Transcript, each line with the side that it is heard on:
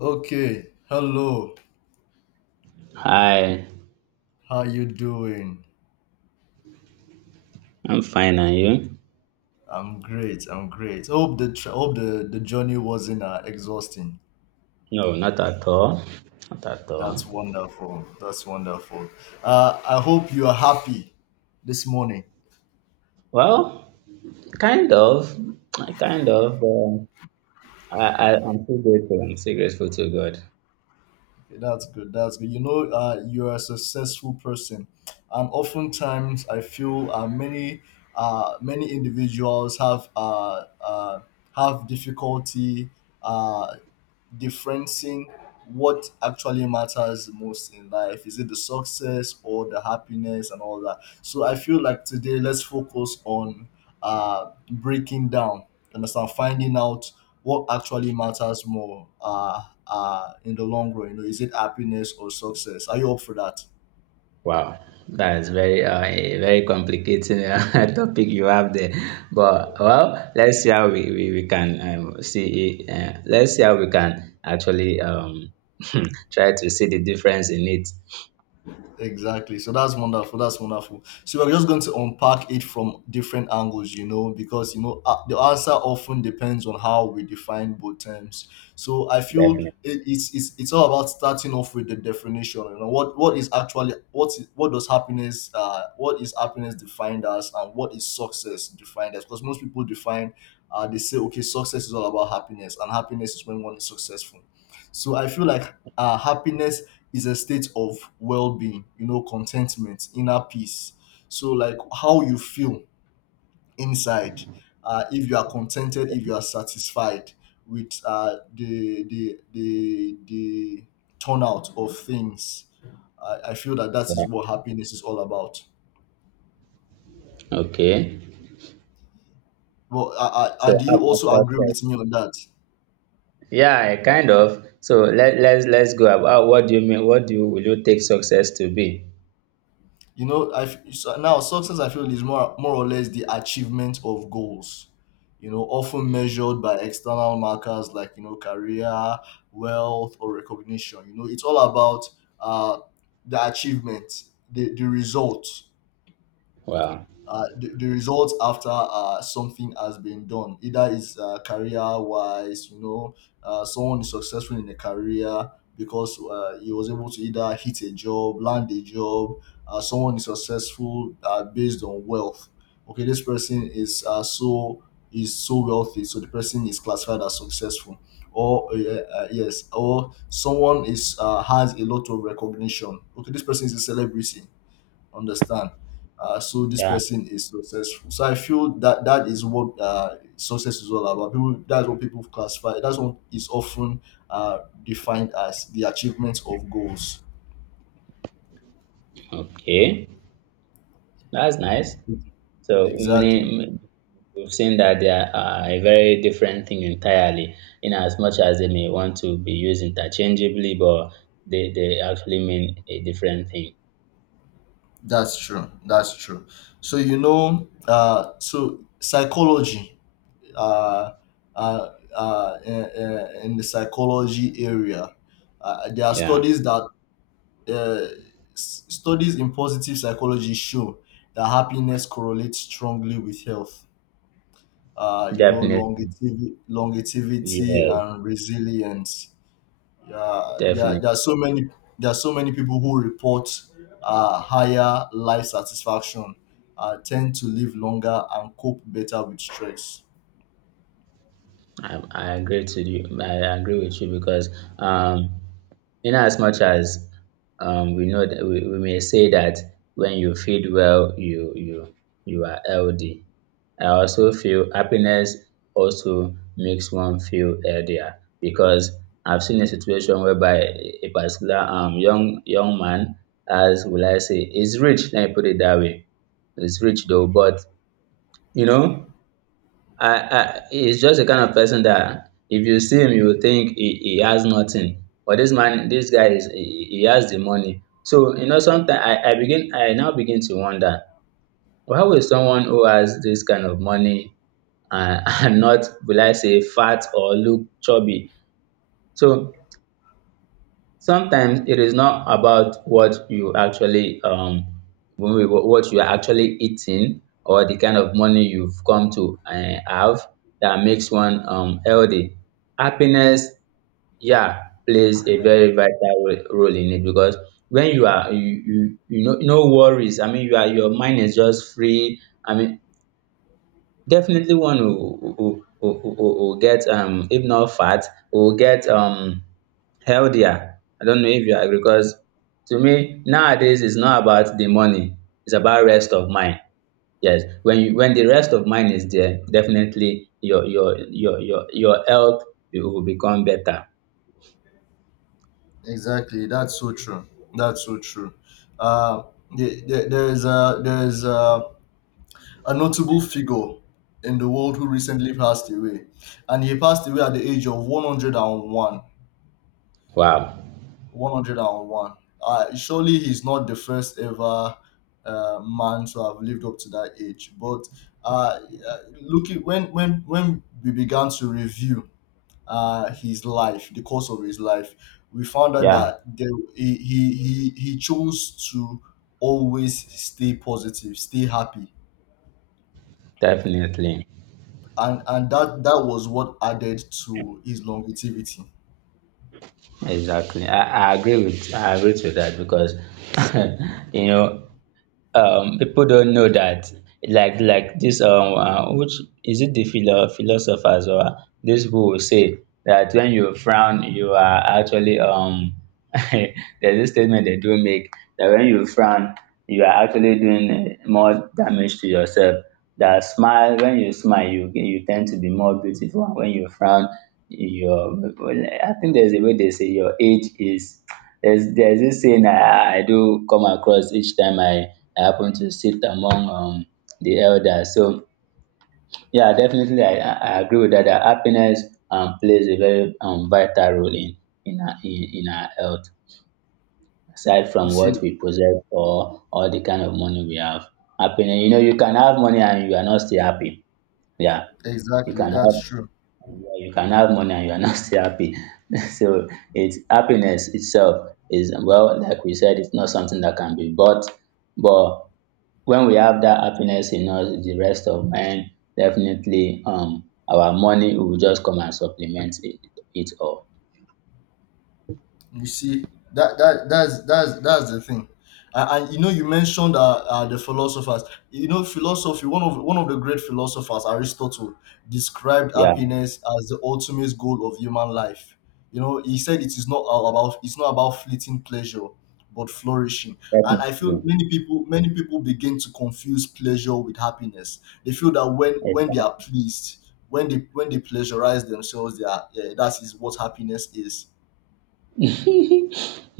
left: Okay, hello.
right: Hi,
left: How you doing?
right: I'm fine, and you?
left: I'm great. I'm great. Hope the the journey wasn't exhausting.
right: No, not at all. Not at all.
left: That's wonderful. That's wonderful. I hope you are happy this morning.
right: Well, kind of, kind of. But I'm still grateful. I'm still grateful to God.
left: Okay, that's good. That's good. You know, you're a successful person, and oftentimes I feel many many individuals have difficulty uh, differencing what actually matters most in life. Is it the success or the happiness and all that? So I feel like today let's focus on breaking down. Understand? Finding out what actually matters more in the long run? You know, is it happiness or success? Are you up for that?
right: Wow, that is a very complicated topic you have there. But well, let's see how we can see. Let's see how we can actually try to see the difference in it.
left: Exactly. So that's wonderful. That's wonderful. So we're just going to unpack it from different angles, you know, because you know the answer often depends on how we define both terms. So I feel
right: Definitely.
left: it's it's all about starting off with the definition. You know, what is actually what is, what does happiness what is happiness defined as, and what is success defined as? Because most people define they say okay, success is all about happiness, and happiness is when one is successful. So I feel like happiness is a state of well-being, you know, contentment, inner peace. So like how you feel inside, if you are contented, if you are satisfied with the turnout of things, I feel that that is
right: Yeah.
left: what happiness is all about.
right: Okay.
left: Well, I
right: So
left: do
right: how
left: you
right: about
left: also agree
right: success?
left: with me on that?
right: Yeah, kind of. So let's go about, what do you mean? What do you Will you take success to be?
left: You know, so now success I feel is more or less the achievement of goals. You know, often measured by external markers like you know career, wealth, or recognition. You know, it's all about uh, the achievement, the result
right: Wow.
left: the results after something has been done, either is career wise, you know, someone is successful in a career because he was able to either hit a job, land a job. Uh, someone is successful based on wealth, okay, this person is so is so wealthy, so the person is classified as successful. Or yes, or someone is has a lot of recognition, okay, this person is a celebrity, understand, so this
right: Yeah.
left: person is successful. So I feel that that is what success is all about. People That's what people classify, that's what is often defined as the achievement of goals.
right: Okay. That's nice. So
left: Exactly,
right: many We've seen that they are a very different thing entirely. In as much as they may want to be used interchangeably, but they actually mean a different thing.
left: that's true, that's true. So you know, so psychology uh, uh, uh, in, in the psychology area, there are
right: Yeah.
left: studies that uh, studies in positive psychology show that happiness correlates strongly with health, you know,
right: Definitely.
left: longevity
right: Yes.
left: and resilience. Yeah,
right: Definitely.
left: there are so many, there are so many people who report higher life satisfaction, tend to live longer and cope better with stress.
right: I agree to you. I agree with you because um Inasmuch as we know that we may say that when you feed well, you are healthy. I also feel happiness also makes one feel healthier, because I've seen a situation whereby a particular young man, as will I say, is rich. Let me put it that way. Is rich, though, but you know, he's just the kind of person that if you see him, you will think he has nothing. But this man, this guy, he has the money. So sometimes, I now begin to wonder, why will someone who has this kind of money and not, will I say, fat or look chubby? So sometimes it is not about what you are actually eating, or the kind of money you've come to have, that makes one healthy. Happiness, yeah, plays a very vital role in it, because when you are you you, you know, no worries. I mean, your mind is just free. I mean, definitely one will get, if not fat, will get healthier. I don't know if you agree, because to me nowadays it's not about the money, it's about rest of mind. Yes, when you when the rest of mind is there, definitely your health, it will become better.
left: Exactly, that's so true, that's so true. Uh, there's a, there's a notable figure in the world who recently passed away, and he passed away at the age of 101.
right: Wow.
left: 101. Surely he's not the first ever man to have lived up to that age. But uh, looking, when we began to review his life, the course of his life, we found out
right: Yeah,
left: that he, he chose to always stay positive, stay happy,
right: definitely.
left: and that that was what added to his longevity.
right: Exactly. I agree to that, because you know people don't know that, like this which is it, the philosophers or this, who will say that when you frown you are actually there's this statement they do make, that when you frown you are actually doing more damage to yourself, that smile, when you smile you tend to be more beautiful, and when you frown your, I think there's a way they say your age is. There's dis saying I do come across each time I happen to sit among the elders. So yeah, definitely I agree with that, that happiness plays a very vital role in our health. Aside
left: You
right: from
left: see,
right: what we possess or the kind of money we have. Happiness, you can have money and you are not still happy. Yeah, you
left: exactly,
right: can have
left: that's true.
right: Yeah, you can have money and you are not still happy. So it's, happiness itself is, well, like we said, it's not something that can be bought. But when we have that happiness in us, the rest of man, definitely our money will just come and supplement it all.
left: You see, that's that's the thing. And you know, you mentioned the philosophers. You know, philosophy. One of the great philosophers, Aristotle, described
right: Yeah,
left: happiness as the ultimate goal of human life. You know, he said it's not about fleeting pleasure, but flourishing. And I feel
right: definitely.
left: many people begin to confuse pleasure with happiness. They feel that when they are
right: Exactly.
left: pleased, when they pleasurize themselves, they are eh, that is what happiness is.
right: you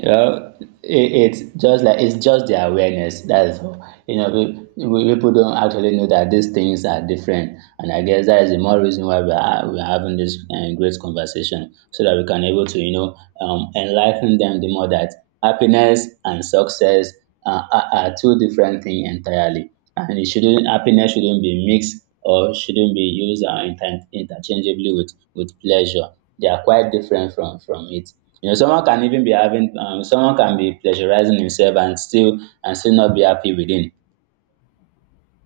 right: know, it's just like, it's just the awareness. That's all. You know, people don't actually know that these things are different, and I guess that is the more reason why we are having this great conversation, so that we can able to, enlighten them the more, that happiness and success are two different things entirely, and it shouldn't happiness shouldn't be mixed or shouldn't be used interchangeably with pleasure. They are quite different from it. Someone can even be having, someone can be pleasurizing himself and still not be happy within.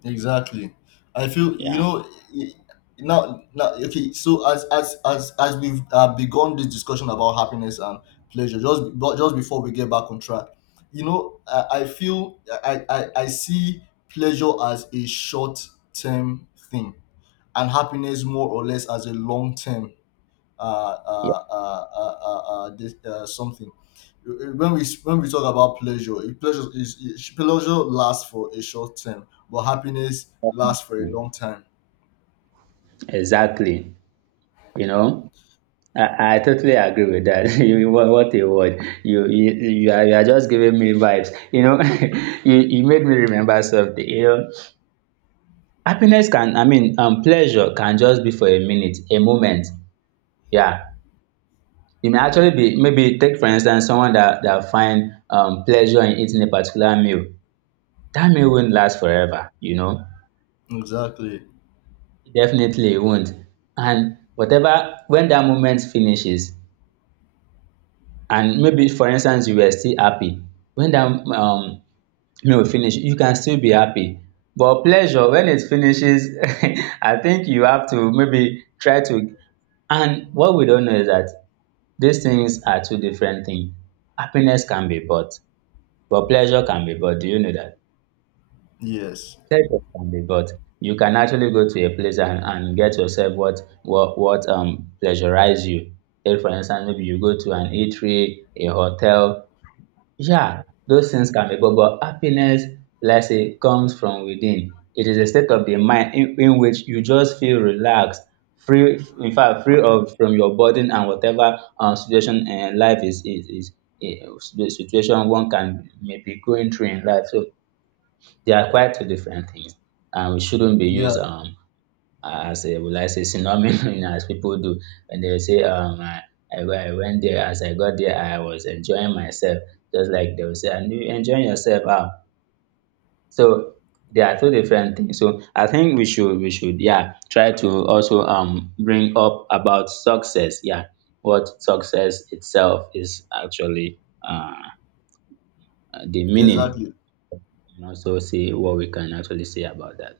left: Exactly. I feel you
right: Yeah,
left: know, i- now okay, so as we've begun this discussion about happiness and pleasure, just, but just before we get back on track, you know, I feel I see pleasure as a short term thing, and happiness more or less as a long term
right: yeah,
left: something. When we talk about pleasure, pleasure lasts for a short time, but happiness lasts for a long
right: Mm.
left: time.
right: Exactly. You know, I totally agree with that. What a word. You are just giving me vibes. You made me remember something. You know, happiness can I mean Pleasure can just be for a minute, a moment. Yeah. It may actually be Maybe take for instance someone that find pleasure in eating a particular meal, that meal won't last forever.
left: Exactly.
right: Definitely it won't. And whatever, when that moment finishes, and maybe for instance you were still happy, when that meal finish, you can still be happy. But pleasure, when it finishes, I think you have to maybe try to, and what we don't know is that these things are two different things. Happiness can be bought, but pleasure can be bought. Do you know that?
left: Yes.
right: Type of candy, but you can actually go to a place and get yourself what pleasurize you. Take for instance, maybe you go to an eatery, a hotel. Yeah, those things can be good, but happiness, let's say, comes from within. It is a state of the mind in which you just feel relaxed, free, in fact, free of from your burden and whatever situation in life eh, the situation one can may be going through in life. So they are quite two different things, and we shouldn't be
left: Yeah.
right: used as a, will I say, synonym as people do, when they say, I went there, as I got there I was enjoying myself, just like they will say, and you enjoying yourself, how? So they are two different things. So I think we should, yeah, try to also bring up about success, yeah, what success itself is actually, uh the meaning,
left: Exactly.
right: and also see what we can actually say about that.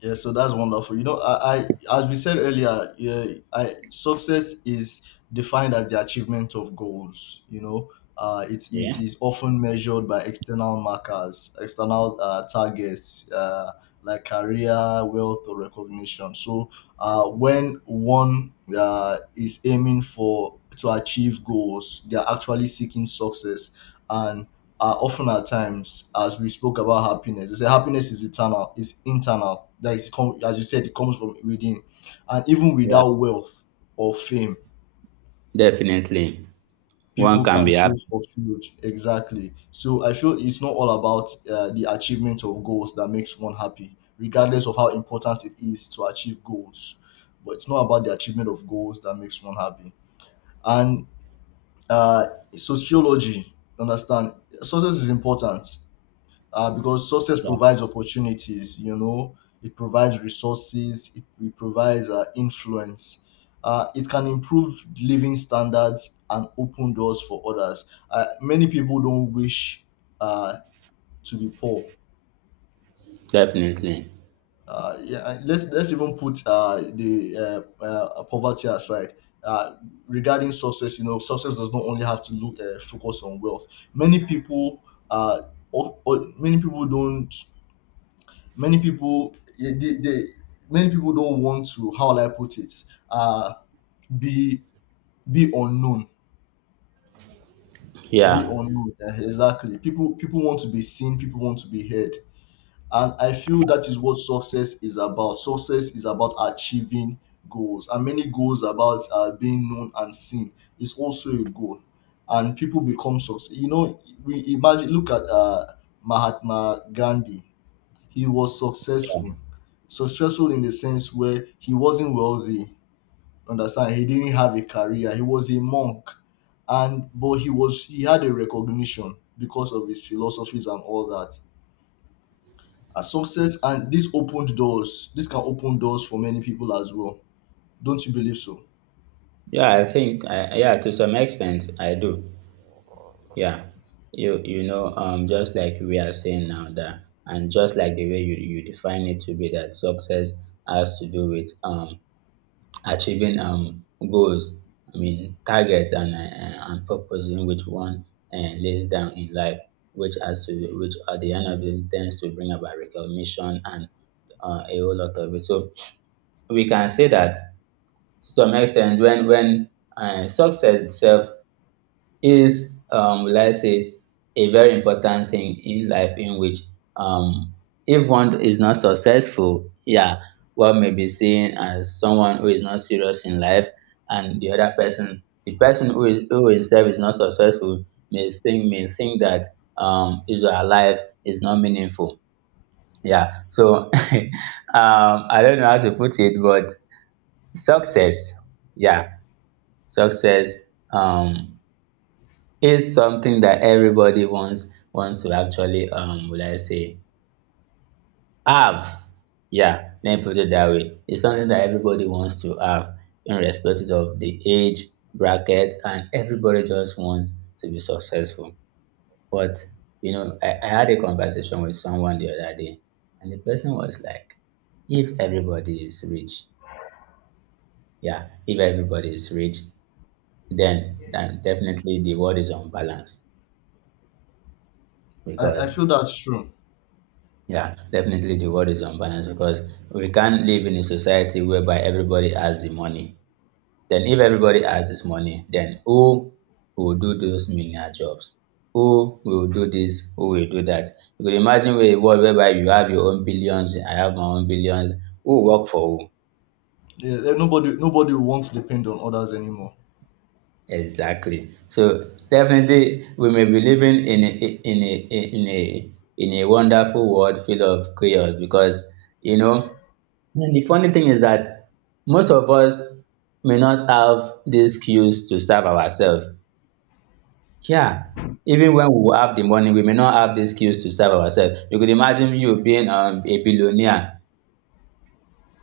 left: Yeah, so that's wonderful. You know, I as we said earlier, yeah, I success is defined as the achievement of goals. You know, it
right: Yeah.
left: is often measured by external markers, external targets, like career, wealth, or recognition. So, when one is aiming for to achieve goals, they are actually seeking success, and often at times, as we spoke about happiness, they say happiness is eternal, is internal. That is, as you said, it comes from within. And even
right: Yeah.
left: without wealth or fame,
right: Definitely. One
left: people
right: can
left: can
right: be
left: feel
right: happy.
left: fulfilled. Exactly. So I feel it's not all about the achievement of goals that makes one happy, regardless of how important it is to achieve goals. But it's not about the achievement of goals that makes one happy. And uh, sociology, understand, success is important because success
right: Yeah,
left: provides opportunities, you know, it provides resources, it provides influence, it can improve living standards and open doors for others. Uh, many people don't wish uh, to be poor.
right: definitely.
left: Uh, yeah, and let's even put the poverty aside. Uh, regarding success, you know, success does not only have to look focus on wealth. many people uh, Many people don't, many people yeah, they many people don't want to, how will I put it, uh be be unknown, be
right: Yeah.
left: unknown, eh, exactly, people, people want to be seen, people want to be heard. And I feel that is what success is about. Success is about achieving goals, and many goals about being known and seen is also a goal, and people become success. You know, we imagine, look at Mahatma Gandhi. He was successful. Successful in the sense where he wasn't wealthy. Understand? He didn't have a career. He was a monk, and but he was, he had a recognition because of his philosophies and all that. A success, and this opened doors. This can open doors for many people as well. Don't you believe so?
right: Yeah, I think I yeah, to some extent I do. Yeah. Just like we are saying now, that and just like the way you define it to be, that success has to do with achieving goals, I mean targets and purpose in which one and lays down in life, which has to which at the end of it tends to bring about recognition and a whole lot of it. So we can say that to some extent, when success itself is, will I say, a very important thing in life, in which um if one is not successful, yeah, one may be seen as someone who is not serious in life, and the person, who himself is not successful, may think that his or her life is not meaningful. Yeah. So I don't know how to put it, but success, yeah, success um, is something that everybody wants to actually, will I say, have. Yeah, let me put it that way. It's something that everybody wants to have, irrespective of the age bracket, and everybody just wants to be successful. But I had a conversation with someone the other day, and the person was like, "If everybody is rich, yeah, if everybody is rich, then definitely the world is unbalanced,
left: I
right: because
left: feel that's true.
right: yeah, definitely the world is unbalanced, because we can't live in a society whereby everybody has the money. Then if everybody has this money, then who will do those menial jobs? Who will do this? Who will do that? You could imagine, where a world whereby you have your own billions, I have my own billions, who will work for who?"
left: Yeah, eh, nobody wants to depend on others anymore.
right: Exactly. So definitely, we may be living in a wonderful world full of chaos, because you know. And the funny thing is that most of us may not have these skills to serve ourselves. Yeah, even when we have the money, we may not have these skills to serve ourselves. You could imagine, you being a billionaire,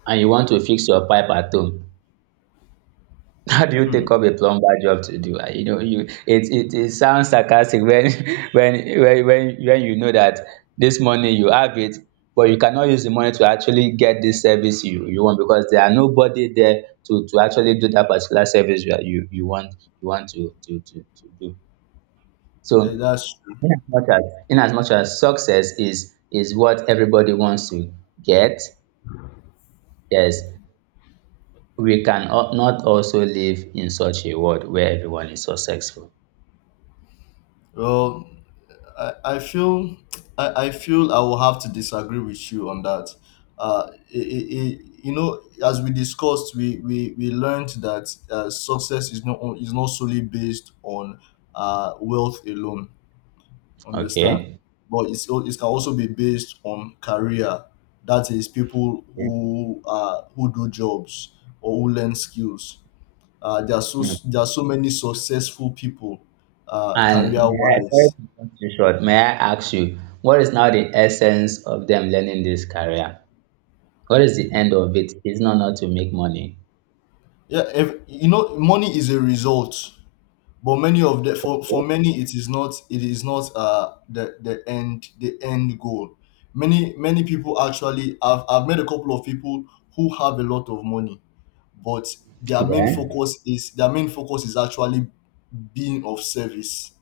right: and you want to fix your pipe at home. How do you
left: Hmm.
right: take up a plumber job to do? It sounds sarcastic when when you know that this money you have it, but you cannot use the money to actually get this service you want because there are nobody there to actually do that particular service you want to do.
left: Eh,
right: So
left: that's true.
right: in as much as in as much as success is what everybody wants to get, yes, we can al- not also live in such a world where everyone is so successful.
left: Well, I feel I feel I will have to disagree with you on that. Uh, i i you know, as we discussed, we learned that success is not on- is not solely based on wealth alone. Understand,
right: Okay.
left: but it can also be based on career. That is, people
right: Okay.
left: who do jobs or who learn skills.
right: Hmm.
left: There are so many successful people,
right: And
left: career
right: may I, sorry
left: wise.
right: to cut you short, may I ask you, what is now the essence of them learning this career? What is the end of it? It's not to make money.
left: Yeah, if, you know, money is a result, but many of the for many, it is not, it is not the end, the end goal. Many people, actually, I've met a couple of people who have a lot of money, but
right: Yeah.
left: their main focus is actually being of service.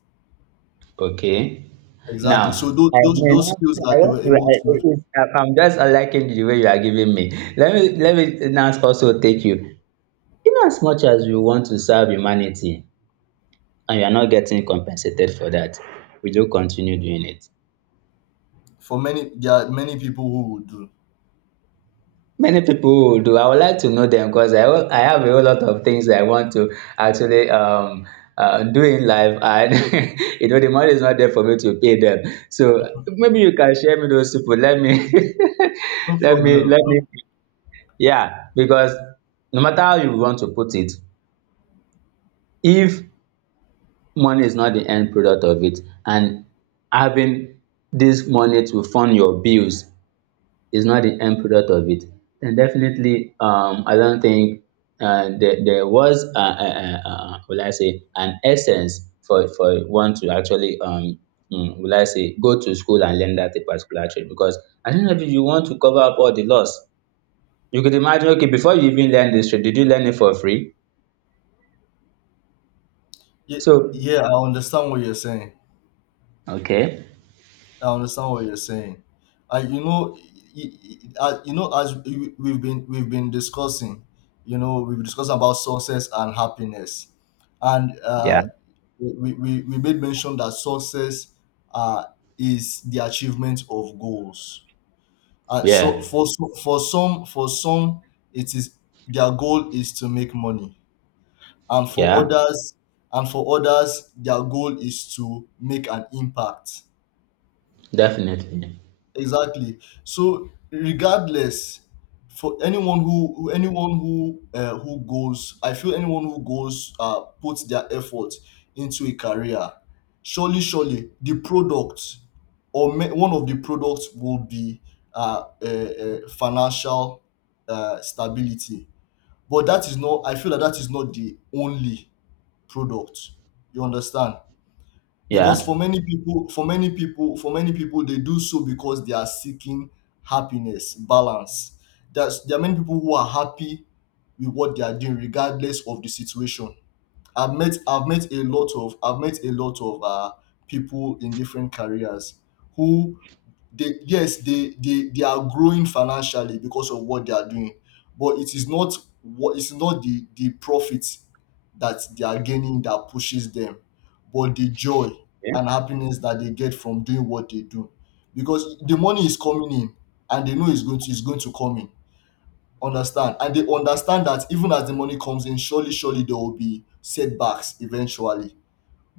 right: Okay.
left: Exactly. So
right: Now, I mean,
left: those skills
right: I
left: that they were
right: want to,
left: able
right: I,
left: to,
right: it is, I'm just liking the way you are giving me. Let me now also take you. In as much as you want to serve humanity and you are not getting compensated for that, will you continue doing it?
left: for many, there are many people who would do.
right: Many people will do. I would like to know them because I have a whole lot of things that I want to actually do in life, and you know the money is not there for me to pay them. So maybe you can share me those people.
left: No problem.
right: Let me.
left: No,
right: Yeah, because no matter how you want to put it, if money is not the end product of it, and having this money to fund your bills is not the end product of it, then definitely I don't think there was, will I say, an essence for one to actually, will I say, go to school and learn that a particular trade because at the end of it, you want to cover up all the loss. You could imagine, okay, before you even learn this trade, did you learn it for free?
left: yeah,
right: So,
left: yeah, I understand what you're saying.
right: okay,
left: I understand what you're saying. You know, y- y- you know, as we've been, we've been discussing, you know, we've discussed about success and happiness, and
right: yeah,
left: we made mention that success uh, is the achievement of goals. So
right: yeah,
left: for for some, for some it is, their goal is to make money, and for
right: yeah,
left: others, and for others their goal is to make an impact.
right: definitely,
left: Exactly. So regardless, for anyone who anyone who goes, I feel anyone who goes puts their effort into a career, surely, surely the product or one of the products will be financial stability. But that is not. I feel that that is not the only product. You understand? Because for
right: yeah,
left: many people for many people for many people they do so because they are seeking happiness balance. That's there are many people who are happy with what they are doing regardless of the situation. I've met I've met a lot of I've met a lot of people in different careers who, they, yes, they are growing financially because of what they are doing, but it is not what it's not the profit that they are gaining that pushes them, but the joy
right: yeah.
left: and happiness that they get from doing what they do, because the money is coming in, and they know it's going to come in. Understand? And they understand that even as the money comes in, surely there will be setbacks eventually,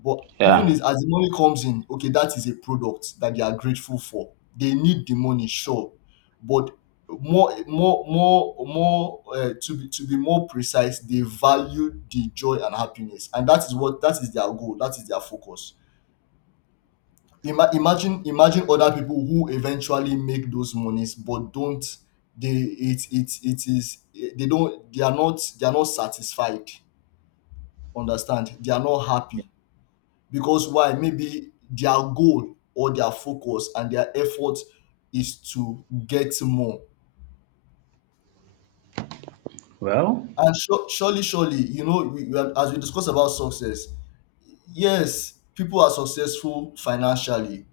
left: but even
right: Yeah.
left: is as the money comes in, okay, that is a product that they are grateful for. They need the money, sure, but more. To be more precise, they value the joy and happiness, and that is their goal. That is their focus. Imagine other people who eventually make those monies, but don't they? It is they are not satisfied. Understand? They are not happy. Because why? Maybe their goal or their focus and their effort is to get more.
right: Well,
left: And sure, surely you know, as we discuss about success, yes, people are successful financially,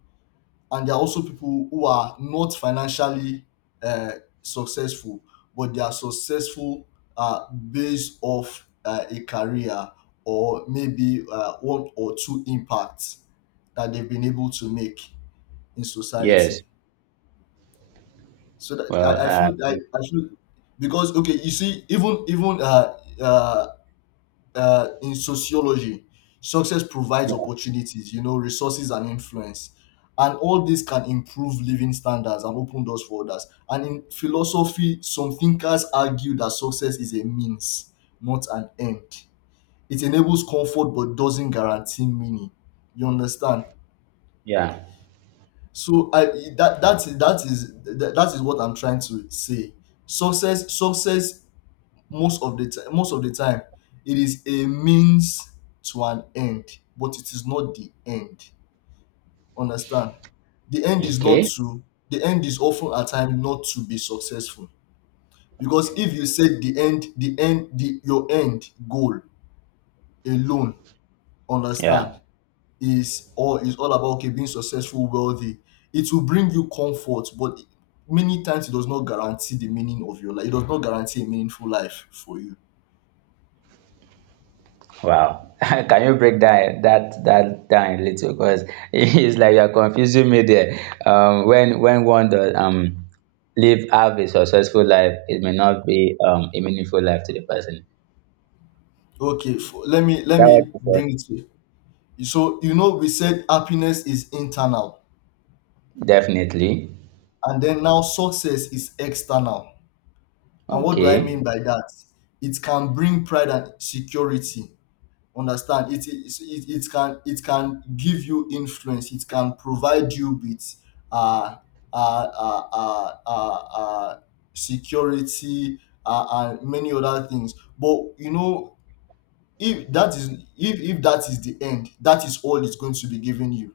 left: and there are also people who are not financially uh, successful, but they are successful based off a career, or maybe one or two impacts that they've been able to make in
right: yes,
left: society. So that
right: well,
left: I, I feel I, I feel because, okay, you see, even even in sociology, success provides opportunities, you know, resources and influence, and all this can improve living standards and open doors for others. And in philosophy, some thinkers argue that success is a means, not an end. It enables comfort but doesn't guarantee meaning. You understand?
right: yeah.
left: So I, that is what I'm trying to say. Success, most of the time it is a means to an end, but it is not the end. Understand? The end is not
right: Okay.
left: to the end is often a time not to be successful. Because if you set the your end goal alone,
right: Yeah.
left: understand, is all about, okay, being successful, wealthy. It will bring you comfort, but many times it does not guarantee the meaning of your life. It does not guarantee a meaningful life for you.
right: Wow. Can you break down that down a little? Because it's like you're confusing me there. When one does live have a successful life, it may not be a meaningful life to the person.
left: Okay, let me
right: Is
left: let
right: that what
left: me
right: you said?
left: bring it here. So you know we said happiness is internal,
right: Definitely.
left: and then now success is external. And what do I mean
right: Okay.
left: by that? It can bring pride and security. Understand it. It can, it can give you influence, it can provide you with uh uh uh uh, uh, uh security uh, and many other things. But you know, if that is, if that is the end, that is all it's going to be giving you.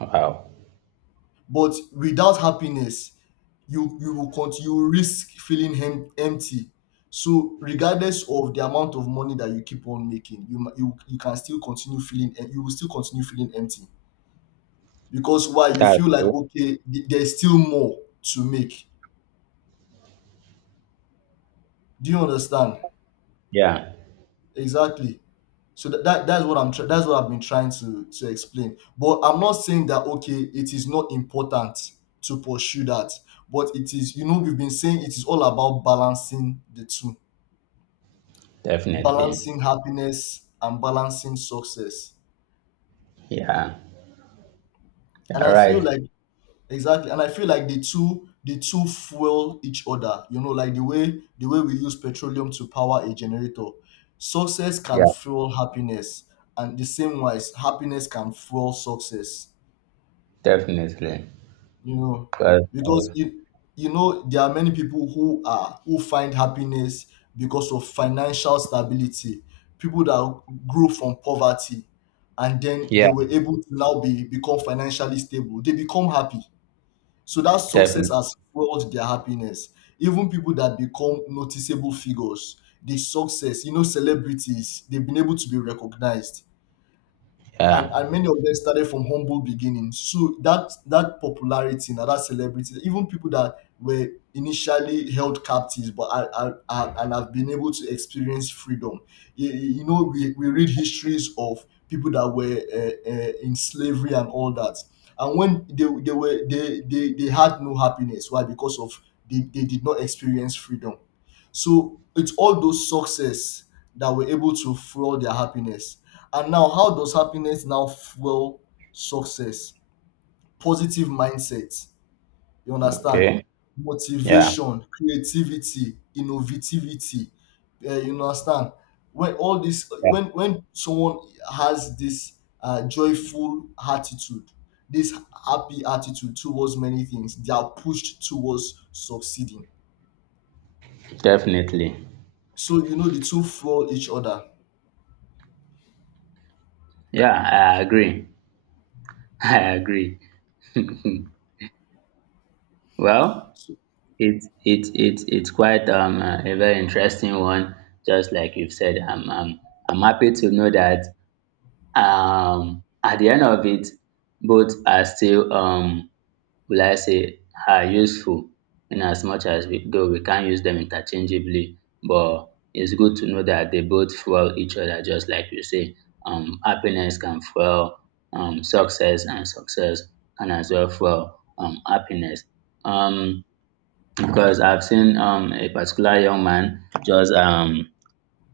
right: Wow.
left: But without happiness, you will continue, you will risk feeling hem empty. So regardless of the amount of money that you keep on making, you can still continue feeling you will still continue feeling empty. Because why? You
right: That's
left: feel like,
right: cool.
left: okay, there's still more to make. Do you understand?
right: Yeah.
left: Exactly. So that's what that's what I've been trying to explain. But I'm not saying that, okay, it is not important to pursue that, but it is, you know, we've been saying, it is all about balancing the two,
right: Definitely.
left: balancing happiness and balancing success.
right: Yeah.
left: And
right: Yeah.
left: I feel
right: Right.
left: like, exactly, and I feel like the two fuel each other. You know, like the way we use petroleum to power a generator, success can
right: Yeah.
left: fuel happiness, and the same wise, happiness can fuel success.
right: Definitely.
left: You know,
right: 'Cause,
left: because you know there are many people who are who find happiness because of financial stability. People that grew from poverty and then they
right: yeah.
left: were able to now be become financially stable, they become happy. So that success
right: Definitely.
left: has fueled their happiness. Even people that become noticeable figures, the success, you know, celebrities, they've been able to be recognized, and
right: Yeah.
left: many of them started from humble beginnings. So that that popularity, now that celebrity, even people that were initially held captives, but are and have been able to experience freedom. You know, we read histories of people that were in slavery and all that, and when they were they had no happiness. Why? Because of, they did not experience freedom. So it's all those success that were able to fuel their happiness. And now, how does happiness now fuel success? Positive mindset, you understand?
right: Okay. Yeah.
left: Motivation, creativity, innovativity, you understand? When all this,
right: Yeah.
left: when someone has this joyful attitude, this happy attitude towards many things, they are pushed towards succeeding.
right: Definitely.
left: So you know the two fuel each other.
right: Yeah, I agree. I agree. Well,
left: So-
right: it's quite a very interesting one. Just like you've said, I'm happy to know that at the end of it, both are still will I say are useful in as much as we though we can't use them interchangeably, but it's good to know that they both fuel each other, just like you say. Happiness can fuel success, and success can as well fuel happiness. Um, because I've seen a particular young man just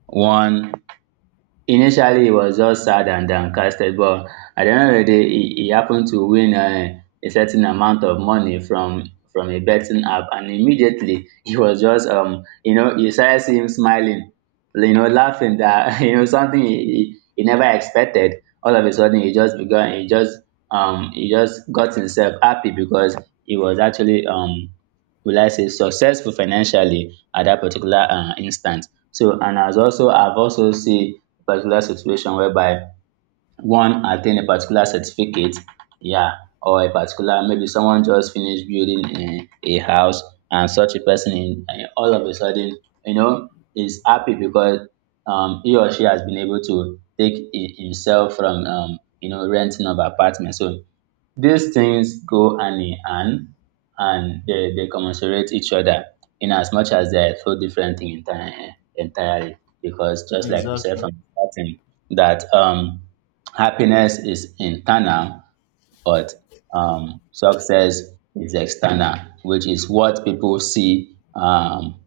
right: one Initially, it was just sad and downcasted, but at the end of the day, he happened to win a certain amount of money from a betting app, and immediately he was just you know you started seeing him smiling, you know laughing that you know something he never expected. All of a sudden, he just got himself happy because he was actually will I say, successful financially at that particular instant. So, and as also, I've also seen a particular situation whereby one attain a particular certificate, yeah, or a particular, maybe someone just finished building a house and such a person in all of a sudden, you know, is happy because he or she has been able to take himself from you know renting of apartment. So these things go hand in hand and they commensurate each other in as much as they are so different in entirely because just like we said
left: exactly,
right: from the starting that happiness is internal but success is external which is what people see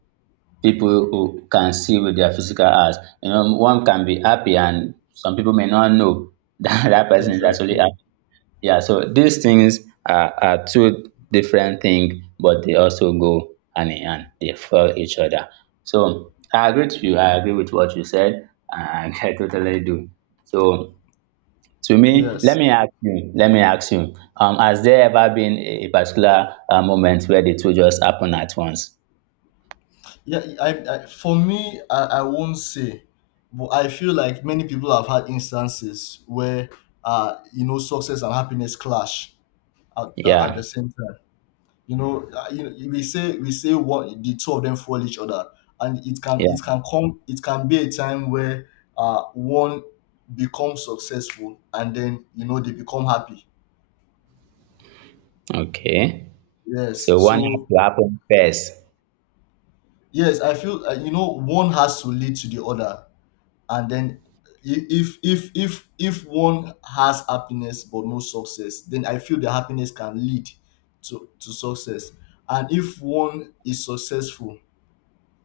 right: people who can see with their physical eyes you know one can be happy and some people may not know that that person is actually
left: exactly.
right: happy. Yeah, so these things are two different things, but they also go hand in hand. They follow each other. So I agree to you. I agree with what you said. And I totally do. So to me, let
left: Yes.
right: me ask you. Let me ask you. Has there ever been a particular moment where the two just happen at once?
left: Yeah, I for me, I won't say, but I feel like many people have had instances where, you know, success and happiness clash at
right: Yeah.
left: the same time. You know, we say one the two of them follow each other, and
right: Yeah.
left: it can be a time where one becomes successful and then you know they become happy.
right: Okay.
left: Yes,
right: So one has
left: so
right: to happen first.
left: yes, I feel, you know, one has to lead to the other, and then if if one has happiness but no success, then I feel the happiness can lead to success. And if one is successful,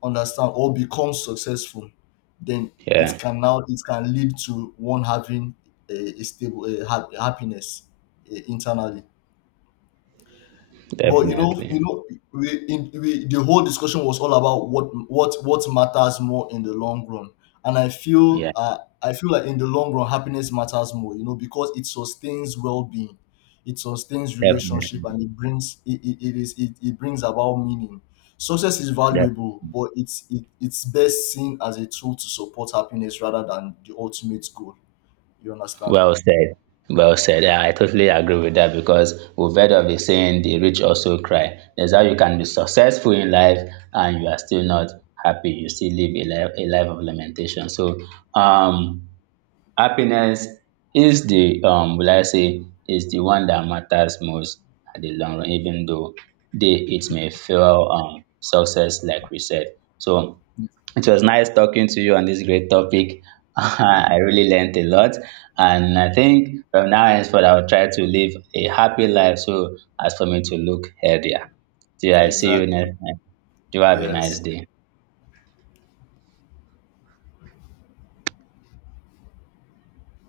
left: understand, or becomes successful, then it
right: Yeah.
left: can now, it can lead to one having a stable happiness, eh, internally. But
right: Definitely.
left: you know, we, the whole discussion was all about what matters more in the long run, and
right: Yeah.
left: I feel like in the long run, happiness matters more. You know, because it sustains well being, it sustains relationship,
right: Definitely.
left: and it brings, it brings about meaning. Success is valuable, but it, it's best seen as a tool to support happiness rather than the ultimate goal. You understand?
right: Well said. Well said. Yeah, I totally agree with that because we've heard of the saying, the rich also cry. That's how you can be successful in life and you are still not happy. You still live a life of lamentation. So, um, happiness is the, will I say, is the one that matters most at the long run, even though they, it may feel success, like we said. So, it was nice talking to you on this great topic. I really learned a lot. And I think from now henceforth, I'll try to live a happy life so as for me to look healthier. Till I see you
left: Exactly.
right: next time. Do have a nice
left: Yes.
right: day.